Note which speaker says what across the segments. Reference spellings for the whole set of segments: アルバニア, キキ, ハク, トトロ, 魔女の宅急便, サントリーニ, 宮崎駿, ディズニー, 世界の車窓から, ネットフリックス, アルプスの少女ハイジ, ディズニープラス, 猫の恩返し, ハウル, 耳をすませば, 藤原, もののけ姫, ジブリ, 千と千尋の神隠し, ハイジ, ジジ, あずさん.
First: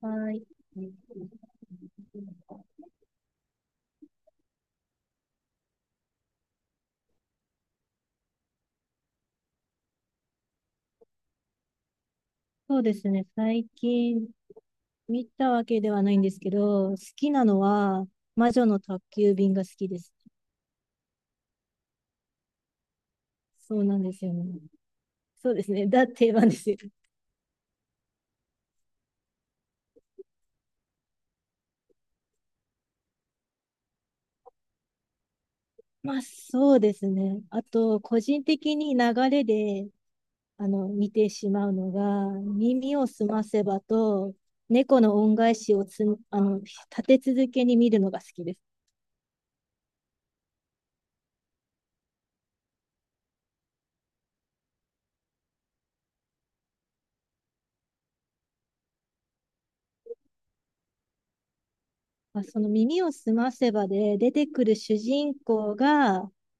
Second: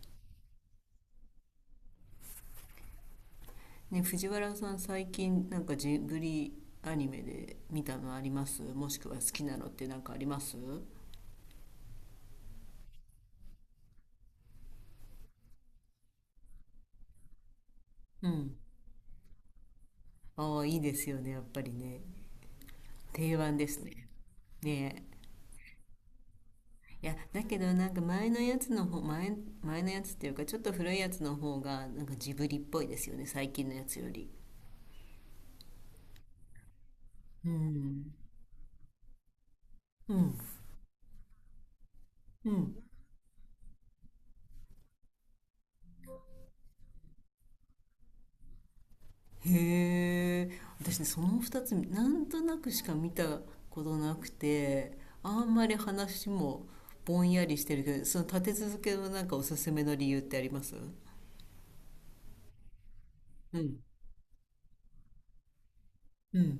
Speaker 1: はい。
Speaker 2: ね、藤原さん、最近なんかジブリアニメで見たのあります？もしくは好きなのってなんかあります？
Speaker 1: そうですね。最近見たわけではないんですけど、好きなのは、
Speaker 2: う
Speaker 1: 魔
Speaker 2: ん。
Speaker 1: 女の宅急便が好きです。
Speaker 2: ああ、いいですよね、やっぱりね。定番で
Speaker 1: そ
Speaker 2: す
Speaker 1: うなん
Speaker 2: ね。
Speaker 1: ですよね。
Speaker 2: ね
Speaker 1: そうですね。だってなですよ。
Speaker 2: え。いや、だけどなんか前のやつの方、前のやつっていうか、ちょっと古いやつの方がなんかジブリっぽいですよね、最近のやつより。
Speaker 1: まあ、そうですね。
Speaker 2: う
Speaker 1: あと、
Speaker 2: ん。
Speaker 1: 個人的に流れで、
Speaker 2: うん。
Speaker 1: 見てしまうのが、
Speaker 2: うん。
Speaker 1: 耳をすませばと、猫の恩返しを立て続けに見るのが好きです。
Speaker 2: へえ、私ねその2つなんとなくしか見たことなくて、あんまり話もぼんやりしてるけど、その立て続けのなんかおすすめの理由ってあります？
Speaker 1: まあ、その耳をすま
Speaker 2: う
Speaker 1: せ
Speaker 2: ん。
Speaker 1: ばで出てくる主人公が、
Speaker 2: うん。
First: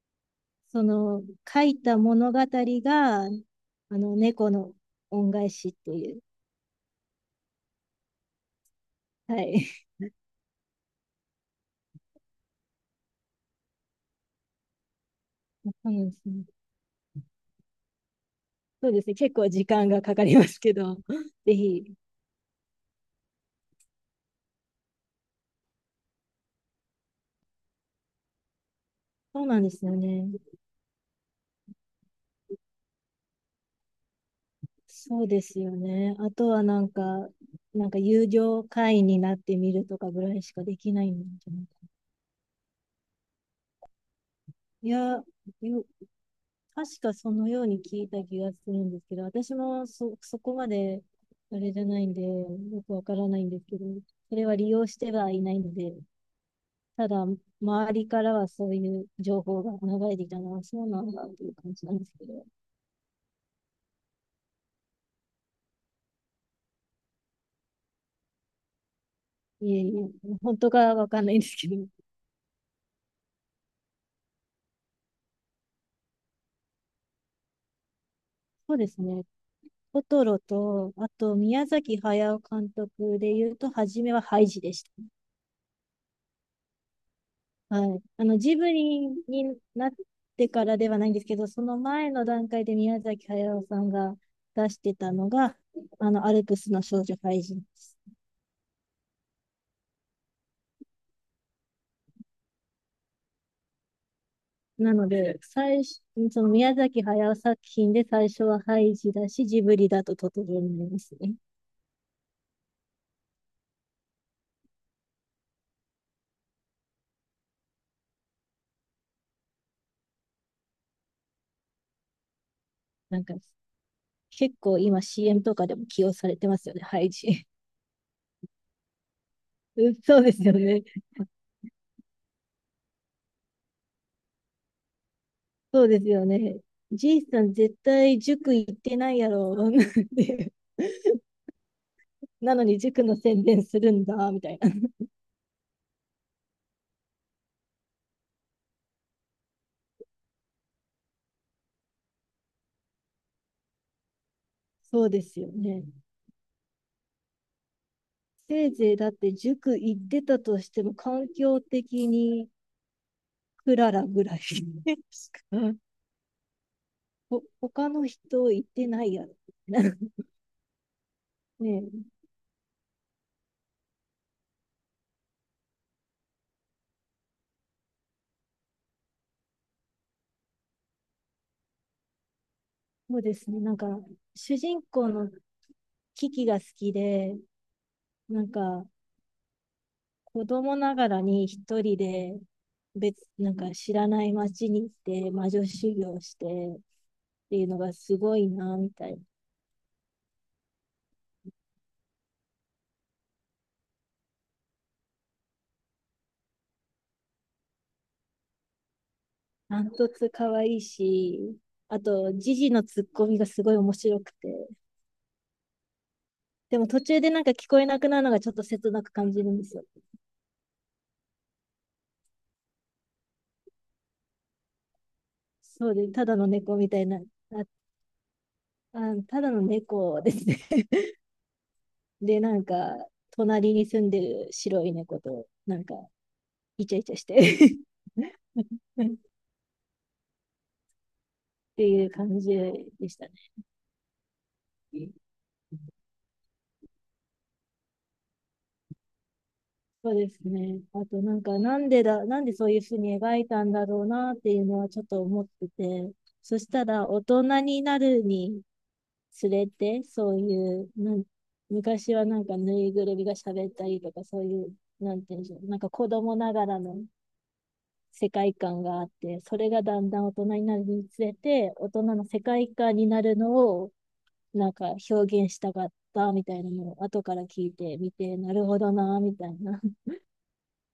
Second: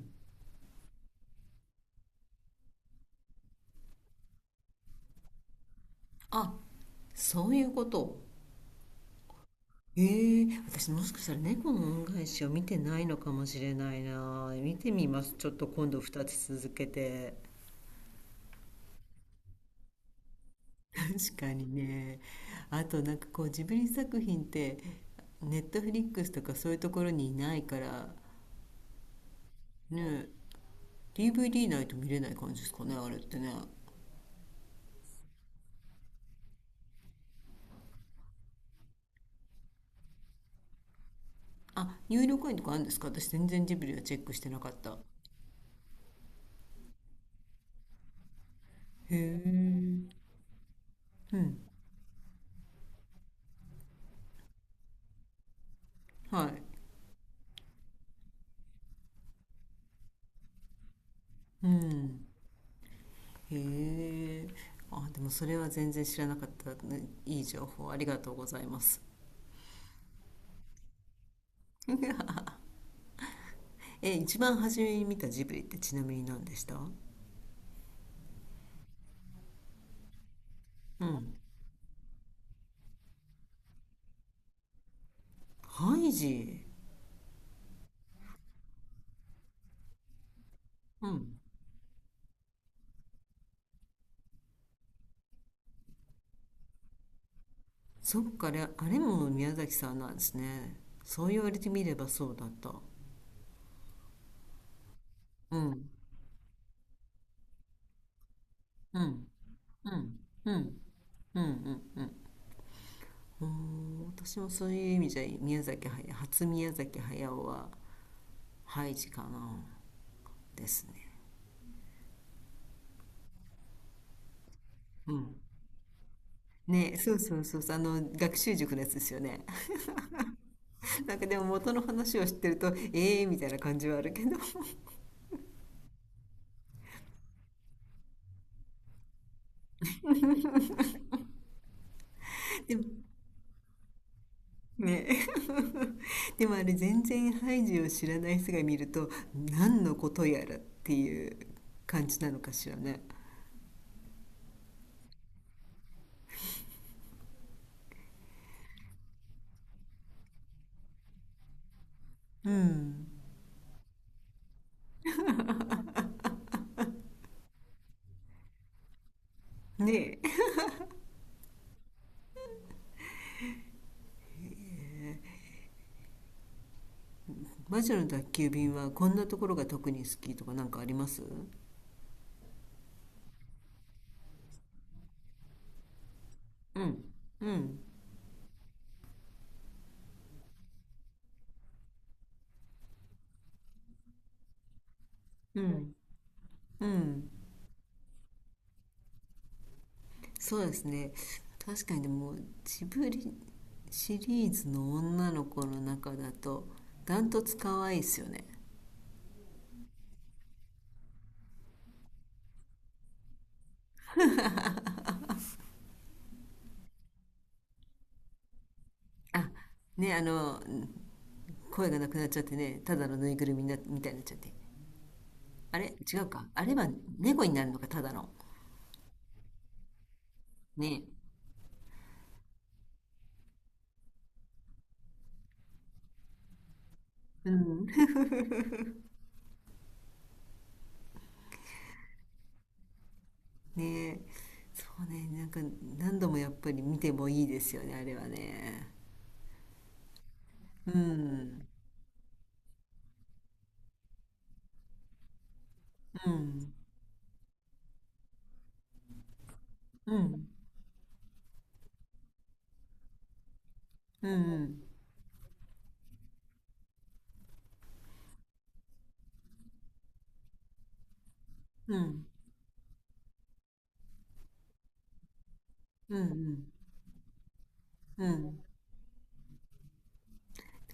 Speaker 1: その書いた物語が、猫の恩返しっていう。
Speaker 2: あ、そういうこと。
Speaker 1: はい。
Speaker 2: ええ、私もしかしたら猫の恩返しを見てないのかもしれないな。見てみます、ちょっと 今
Speaker 1: そう
Speaker 2: 度
Speaker 1: なんで
Speaker 2: 2
Speaker 1: すね。
Speaker 2: つ続けて。
Speaker 1: そうですね。結構時間がかかりますけど、
Speaker 2: 確か
Speaker 1: ぜ
Speaker 2: に
Speaker 1: ひ。
Speaker 2: ね。あとなんかこう、ジブリ作品ってネットフリックスとかそういうところにいないから
Speaker 1: そうなんですよ
Speaker 2: ね。
Speaker 1: ね。
Speaker 2: DVD ないと見れない感じですかね、あれってね。
Speaker 1: そうですよね。あとはなんか友情会員になってみるとかぐらいしかできないんじゃないかな。
Speaker 2: あ、入力園とかあるんですか？私全然ジブリはチェックしてなかっ
Speaker 1: い
Speaker 2: た。
Speaker 1: や、よ確かそのように聞いた気がするんです
Speaker 2: へ
Speaker 1: けど、私もそ、
Speaker 2: え。
Speaker 1: そこまで
Speaker 2: う
Speaker 1: あ
Speaker 2: ん。
Speaker 1: れじゃないんで、よくわからないんですけど、それは利用してはいないので、
Speaker 2: はい。
Speaker 1: ただ、周りからはそういう情報が流れてきたのは、そうなんだっていう
Speaker 2: う
Speaker 1: 感じなんです
Speaker 2: ん。
Speaker 1: けど、
Speaker 2: へえ。あ、でもそれは全然知らなかったね。いい情報ありがとうございます。
Speaker 1: いえいえ、本当かわかんないんですけど、
Speaker 2: え、一番初めに見たジブリってちなみに何でした？う
Speaker 1: そうですね、トトロと、あと
Speaker 2: ん。
Speaker 1: 宮崎駿監督で言うと、初めはハイジでした。
Speaker 2: ハイジ。
Speaker 1: はい。ジブリになってからではな
Speaker 2: う
Speaker 1: いんですけ
Speaker 2: ん。
Speaker 1: ど、その前の段階で宮崎駿さんが出してたのが、アルプスの少女ハイジです。
Speaker 2: そっかあれ、あれも宮崎さんなんですね。そう言われてみればそうだった。
Speaker 1: なので、
Speaker 2: う
Speaker 1: 最
Speaker 2: ん。
Speaker 1: 初、その宮崎駿作品で最初はハイ
Speaker 2: う
Speaker 1: ジ
Speaker 2: ん。
Speaker 1: だし、ジブリ
Speaker 2: う
Speaker 1: だと
Speaker 2: ん、
Speaker 1: トト
Speaker 2: うん、う
Speaker 1: ロ
Speaker 2: ん、
Speaker 1: になりますね。
Speaker 2: うん、うん。うーん、私もそういう意味じゃ、宮崎駿、初宮崎駿は、ハイジかな、ですね。
Speaker 1: なんか、結構今
Speaker 2: うん。
Speaker 1: CM とかでも起用されてますよね、
Speaker 2: ね、
Speaker 1: ハイ
Speaker 2: そう
Speaker 1: ジ。
Speaker 2: そう そうそう、あの、学習塾のやつですよね。
Speaker 1: うん、そうですよね。
Speaker 2: なんかでも元の話を知ってると、ええー、みたいな感じはあるけど、
Speaker 1: そうですよね。じいさん絶対塾行ってないやろ っていう。なの
Speaker 2: で
Speaker 1: に
Speaker 2: も、
Speaker 1: 塾の宣伝するんだ、みたいな。
Speaker 2: ね、でもあれ、全然ハイジを知らない人が見ると、何のことやらっていう感じなのかしらね。
Speaker 1: そうですよね。せいぜいだって塾行ってたとしても環境的に
Speaker 2: うん。
Speaker 1: クララぐらいし か他の人行ってないやろ。
Speaker 2: ね。
Speaker 1: ね。
Speaker 2: 魔女の宅急便はこんなところが特に好きとかなんかあります？
Speaker 1: そうですね。なんか、主人公のキキが好
Speaker 2: う
Speaker 1: き
Speaker 2: ん。
Speaker 1: で、
Speaker 2: うん。
Speaker 1: なんか、子供ながらに一人で、なんか知らない街に行って魔
Speaker 2: う
Speaker 1: 女
Speaker 2: ん。
Speaker 1: 修行してっ
Speaker 2: うん。
Speaker 1: ていうのがすごいな、みたいな。
Speaker 2: そうですね。確かにでも、ジブリシリーズの女の子の中だと、ダントツ可愛いですよね。
Speaker 1: ダントツ可愛いし、あと、ジジのツッコミがすごい面白くて。でも途中でなんか聞こえなくなるのがちょっと切なく感じ
Speaker 2: あ、
Speaker 1: るんですよ。
Speaker 2: ね、声がなくなっちゃってね、ただのぬいぐるみな、みたいになっちゃって。あ
Speaker 1: そ
Speaker 2: れ
Speaker 1: うで、
Speaker 2: 違
Speaker 1: た
Speaker 2: う
Speaker 1: だ
Speaker 2: か。
Speaker 1: の
Speaker 2: あれ
Speaker 1: 猫
Speaker 2: は
Speaker 1: みたいな、
Speaker 2: 猫にな
Speaker 1: あ
Speaker 2: るのか、ただの。
Speaker 1: あ、ただの猫ですね。
Speaker 2: ね。
Speaker 1: で、なんか、隣に住んでる白い猫と、なんか、イチャイチャし
Speaker 2: う
Speaker 1: て
Speaker 2: ん。ね
Speaker 1: っていう感じでしたね。
Speaker 2: え。そうね、なんか、何度もやっぱり見てもいいですよね、あれはね。
Speaker 1: そうですね。
Speaker 2: う
Speaker 1: あと、なんか、
Speaker 2: ん、
Speaker 1: なんでそういうふうに描いたんだろうなっていうのはちょっと思ってて、
Speaker 2: う
Speaker 1: そし
Speaker 2: ん、
Speaker 1: たら、大人になるにつれて、
Speaker 2: う
Speaker 1: そう
Speaker 2: ん、
Speaker 1: いう、昔はなんか、ぬいぐるみが喋ったりとか、
Speaker 2: う
Speaker 1: そういう、
Speaker 2: ん、
Speaker 1: なんていうんでしょう、なんか子供ながらの世界観があって、それがだんだん大人になるにつれて、大
Speaker 2: う
Speaker 1: 人
Speaker 2: ん、
Speaker 1: の世界観になるのを、なんか表現したかっ
Speaker 2: う
Speaker 1: たみたい
Speaker 2: ん、
Speaker 1: なのを後から聞いてみ
Speaker 2: う
Speaker 1: て、な
Speaker 2: ん。
Speaker 1: るほどな、みたいな。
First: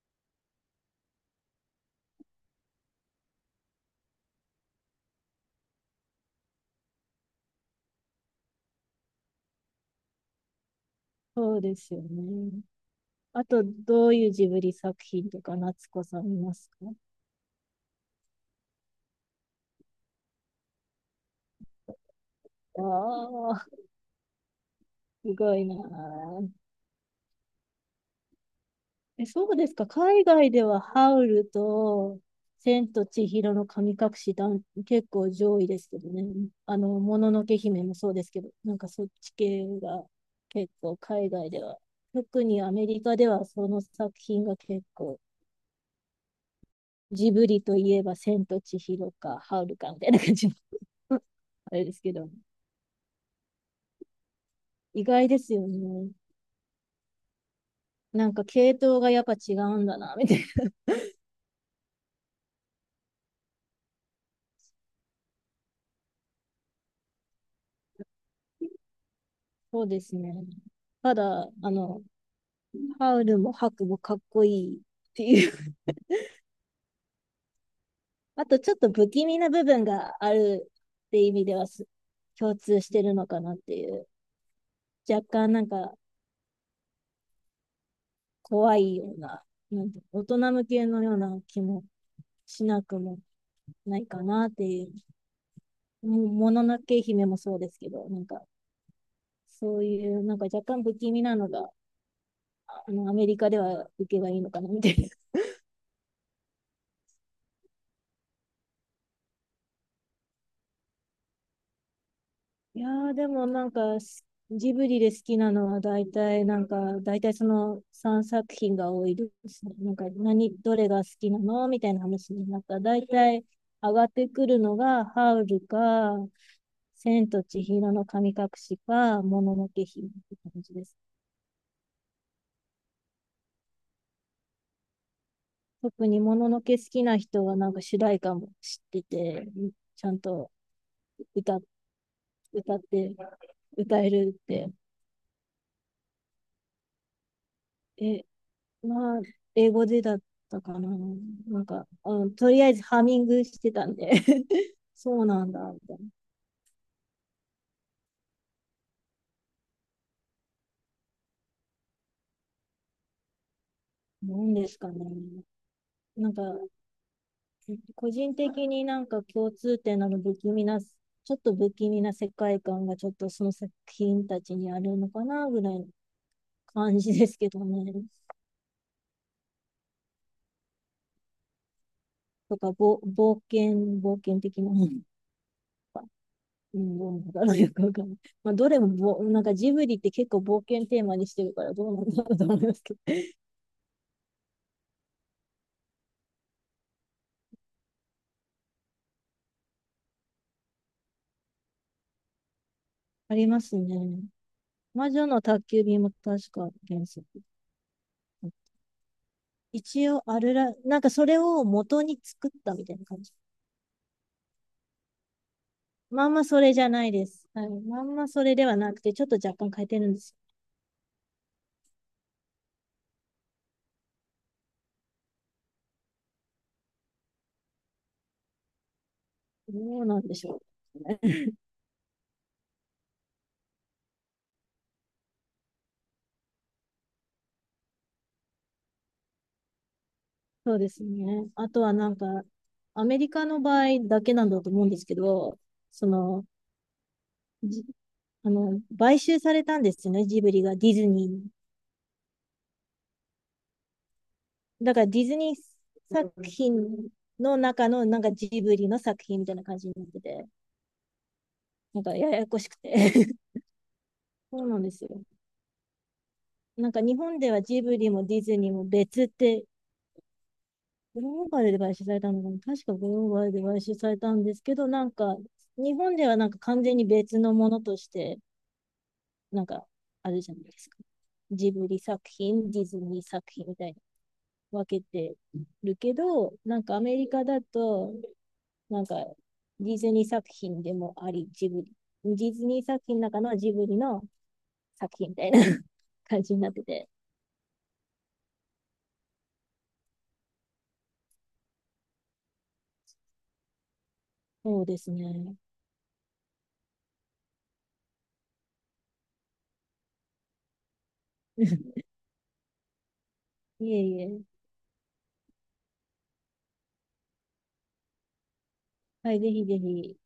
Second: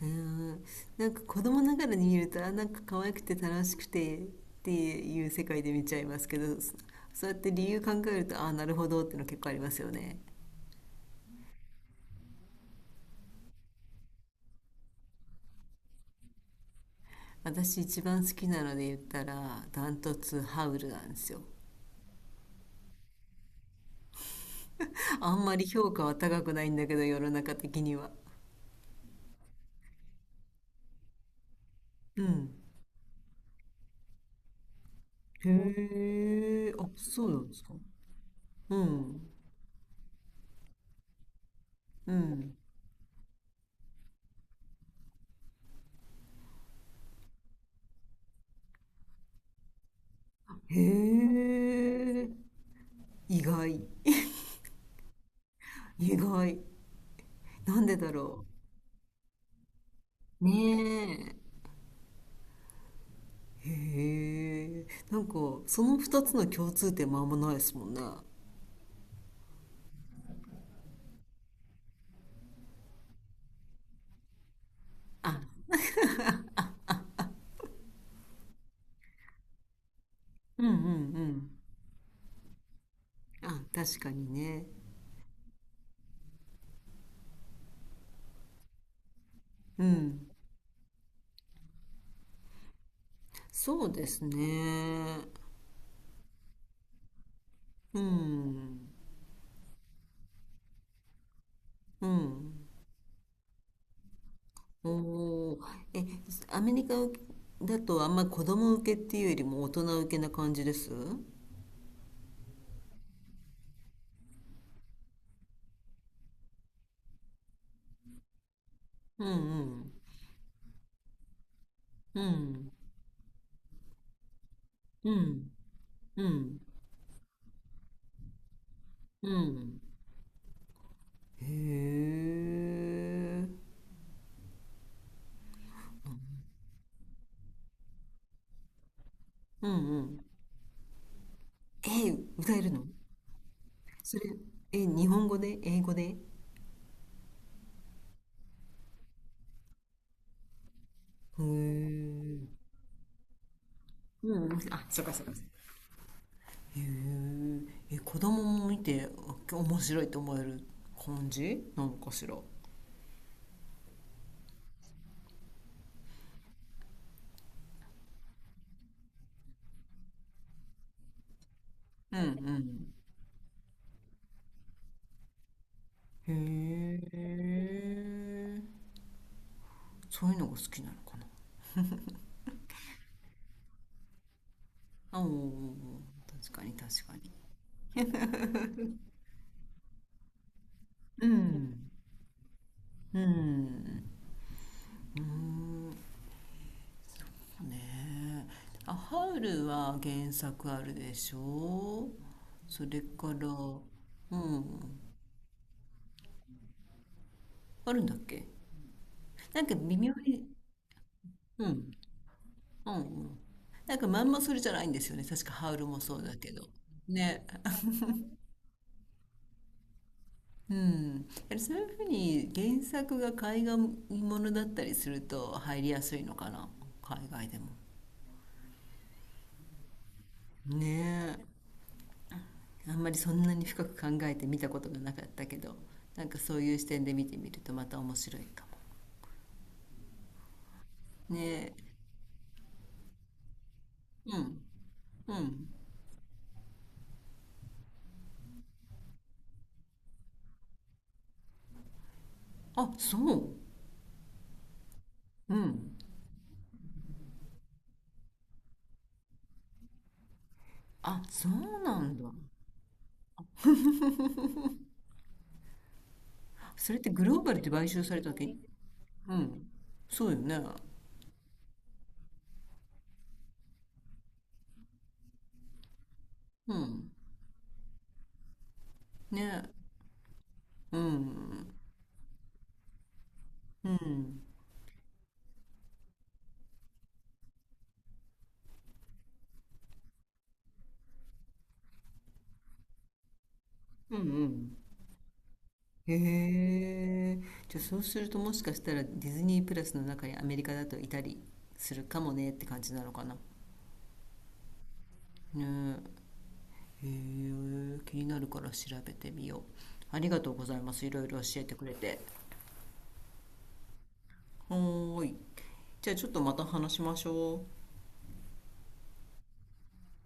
Speaker 2: あー、なんか子供ながらに見ると、あ、なんか可愛くて楽しくてっていう世界で見ちゃいますけど、そうやって理由考えると、あ、なるほどっての結構ありますよね。
Speaker 1: そうですよね。あと、どういうジブリ作品とか、夏子さんいますか？
Speaker 2: 私一番好きなので言ったらダントツハウルなんですよ。
Speaker 1: ああー、
Speaker 2: あ
Speaker 1: す
Speaker 2: ん
Speaker 1: ご
Speaker 2: ま
Speaker 1: い
Speaker 2: り
Speaker 1: な。
Speaker 2: 評価は高くないんだけど、世の中的には。
Speaker 1: え、そうですか。海外ではハウルと
Speaker 2: うん。
Speaker 1: 千と千尋の神隠し結構上位ですけ
Speaker 2: へ
Speaker 1: どね。
Speaker 2: え、あ、
Speaker 1: も
Speaker 2: そう
Speaker 1: の
Speaker 2: な
Speaker 1: の
Speaker 2: んで
Speaker 1: け
Speaker 2: すか。
Speaker 1: 姫もそうですけど、な
Speaker 2: う
Speaker 1: んかそっ
Speaker 2: ん。
Speaker 1: ち系が結構海外では。
Speaker 2: う
Speaker 1: 特
Speaker 2: ん。
Speaker 1: にアメリカではその作品が結構、ジブリといえば千と千尋かハウルかみたいな感じの
Speaker 2: へ
Speaker 1: あれですけ
Speaker 2: え、
Speaker 1: ど、
Speaker 2: 意外、
Speaker 1: 意外ですよね。
Speaker 2: 意外。なんでだ
Speaker 1: なん
Speaker 2: ろ。
Speaker 1: か系統がやっぱ違うんだな、みたいな。
Speaker 2: ねえ。う。へえ、なんか、その二つの共通点もあんまないですもんね。
Speaker 1: そうですね。ただ、ハウルもハクもかっこいいって
Speaker 2: あ、
Speaker 1: いう あとちょっと不気味な部分があ
Speaker 2: うん、う
Speaker 1: る
Speaker 2: ん、う
Speaker 1: って意味
Speaker 2: ん。
Speaker 1: では共通してるのかなっ
Speaker 2: あ、
Speaker 1: てい
Speaker 2: 確
Speaker 1: う。
Speaker 2: かにね。
Speaker 1: 若干なんか怖いような、
Speaker 2: う
Speaker 1: なんて大
Speaker 2: ん。
Speaker 1: 人向けのような気もしなくも
Speaker 2: そう
Speaker 1: な
Speaker 2: で
Speaker 1: い
Speaker 2: す
Speaker 1: かなっていう。
Speaker 2: ね。
Speaker 1: もののけ姫もそうですけ
Speaker 2: う
Speaker 1: ど、なんか
Speaker 2: ん。
Speaker 1: そういうなんか若干不気味なのが、
Speaker 2: うん。
Speaker 1: アメリカでは受けがいいのかなみたいな。
Speaker 2: おー。え、アメリカだとあんま子供受けっていうよりも大人受けな感じです？うん。
Speaker 1: いやーでもなんかジブリで好きなのは大体なんか大体その3作品が多い
Speaker 2: う
Speaker 1: ですね。
Speaker 2: ん。
Speaker 1: なんかどれが好きなのみたいな
Speaker 2: う
Speaker 1: 話になっ
Speaker 2: ん。
Speaker 1: 大体上がってくるのが
Speaker 2: う
Speaker 1: ハウ
Speaker 2: ん。
Speaker 1: ルか、
Speaker 2: うん。
Speaker 1: 千と千尋の神隠しか、
Speaker 2: う
Speaker 1: ものの
Speaker 2: ん。
Speaker 1: け姫って感じです。
Speaker 2: へえ。
Speaker 1: 特にもののけ好きな人はなんか主題歌も知ってて、
Speaker 2: うん、う
Speaker 1: ちゃん
Speaker 2: ん。
Speaker 1: と歌、
Speaker 2: え、歌える
Speaker 1: 歌っ
Speaker 2: の？
Speaker 1: て歌え
Speaker 2: それ、
Speaker 1: るって、
Speaker 2: え、日本語で？英語で？へえ。
Speaker 1: え、まあ、英語でだったかな。なん
Speaker 2: う
Speaker 1: か、うん、とり
Speaker 2: ん、
Speaker 1: あえずハミングしてたんで
Speaker 2: うん。あ、そうか
Speaker 1: そ
Speaker 2: そ
Speaker 1: う
Speaker 2: うか。へ
Speaker 1: なんだ、みたい
Speaker 2: え。え、子供も見てあ面白いと思える感じなのかしら。う
Speaker 1: な。なんですかね。なんか、個人的になんか共通点なの不気味な、ちょっと不気味な
Speaker 2: ん。
Speaker 1: 世界観
Speaker 2: う
Speaker 1: がちょっとその作品たちにあるのかな、ぐらいの感
Speaker 2: ん。
Speaker 1: じ
Speaker 2: へ
Speaker 1: ですけどね。
Speaker 2: え。そういうのが好きなのかな。
Speaker 1: とか、冒険的な。う
Speaker 2: あ、おーおーおー、確かに
Speaker 1: ん、
Speaker 2: 確
Speaker 1: どう
Speaker 2: か
Speaker 1: なん
Speaker 2: に。
Speaker 1: だろうよくわかんない。まあ、どれもなんかジブリって結構冒険テーマ
Speaker 2: う
Speaker 1: にしてるから
Speaker 2: ん。
Speaker 1: どうなんだろうと思いますけど。
Speaker 2: うん。うん。ねえ、あ、ハウルは原作あるでしょ？それか
Speaker 1: あり
Speaker 2: ら。
Speaker 1: ますね。
Speaker 2: うん。
Speaker 1: 魔女の宅急便も確か原作。
Speaker 2: あるんだっけ？なんか微
Speaker 1: 一
Speaker 2: 妙
Speaker 1: 応あ
Speaker 2: に。
Speaker 1: るなんかそれ
Speaker 2: う
Speaker 1: を
Speaker 2: ん。う
Speaker 1: 元
Speaker 2: ん。
Speaker 1: に作ったみたい
Speaker 2: う
Speaker 1: な感じ。
Speaker 2: ん。なんかまんまそれじゃないんですよね、確かハウルもそう
Speaker 1: まん
Speaker 2: だ
Speaker 1: ま
Speaker 2: け
Speaker 1: そ
Speaker 2: ど。
Speaker 1: れじゃないで
Speaker 2: ね。
Speaker 1: す。はい。まんまそれではなくて、ちょっと若干変えてるんです
Speaker 2: うん、やはりそういうふうに原作が海外ものだったりすると入りやすいのかな、海外でも。
Speaker 1: よ。どうなんでしょうね。
Speaker 2: ねえ。 あんまりそんなに深く考えて見たことがなかったけど、なんかそういう視点で見てみるとまた面白いかも。
Speaker 1: そうですね。あ
Speaker 2: ね
Speaker 1: と
Speaker 2: え。
Speaker 1: はなんか、アメリカの場合だけ
Speaker 2: う
Speaker 1: なん
Speaker 2: ん。
Speaker 1: だと思うんですけ
Speaker 2: う
Speaker 1: ど、
Speaker 2: ん。
Speaker 1: その、じあの、買収されたんですよね、ジブリがディズニーに。
Speaker 2: あ、そう。
Speaker 1: だからディズ
Speaker 2: う
Speaker 1: ニ
Speaker 2: ん。
Speaker 1: ー作品の中のなんかジブリの作品みたいな感じになってて。
Speaker 2: あ、そうな
Speaker 1: なんか
Speaker 2: んだ。
Speaker 1: ややこしくて そうなんですよ。な
Speaker 2: そ
Speaker 1: ん
Speaker 2: れっ
Speaker 1: か
Speaker 2: て
Speaker 1: 日
Speaker 2: グロ
Speaker 1: 本
Speaker 2: ー
Speaker 1: で
Speaker 2: バル
Speaker 1: は
Speaker 2: で
Speaker 1: ジ
Speaker 2: 買
Speaker 1: ブ
Speaker 2: 収
Speaker 1: リ
Speaker 2: され
Speaker 1: も
Speaker 2: たわ
Speaker 1: ディ
Speaker 2: け？
Speaker 1: ズニーも別っ
Speaker 2: うん。
Speaker 1: て、
Speaker 2: そうよね。
Speaker 1: グローバルで買収されたのかな。確かグローバルで買収されたんですけど、なんか日本ではなんか
Speaker 2: う
Speaker 1: 完全に
Speaker 2: ん。
Speaker 1: 別のものとして、
Speaker 2: ね
Speaker 1: なん
Speaker 2: え。
Speaker 1: かあるじゃないです
Speaker 2: う
Speaker 1: か。ジ
Speaker 2: ん。
Speaker 1: ブリ作品、ディズニー作品みた
Speaker 2: う
Speaker 1: いに
Speaker 2: ん。
Speaker 1: 分けてるけど、なんかアメリカだと、なんかディズニー作品でもあり、ジブリ。ディズニー作品の中のジブリ
Speaker 2: うん、う
Speaker 1: の
Speaker 2: ん。
Speaker 1: 作品みたいな 感じになっ
Speaker 2: へ
Speaker 1: てて、
Speaker 2: え。じゃあそうするともしかしたらディズニープラスの中にアメリカだといたりするかもねって感じなのかな。
Speaker 1: そうですね。
Speaker 2: ねえ。へえ。気になるから調べてみよう。ありがとうございます、いろいろ教えてくれ て。
Speaker 1: いえいえ。
Speaker 2: はーい。じゃあちょっとまた話しましょう。
Speaker 1: はい、ぜひぜひ、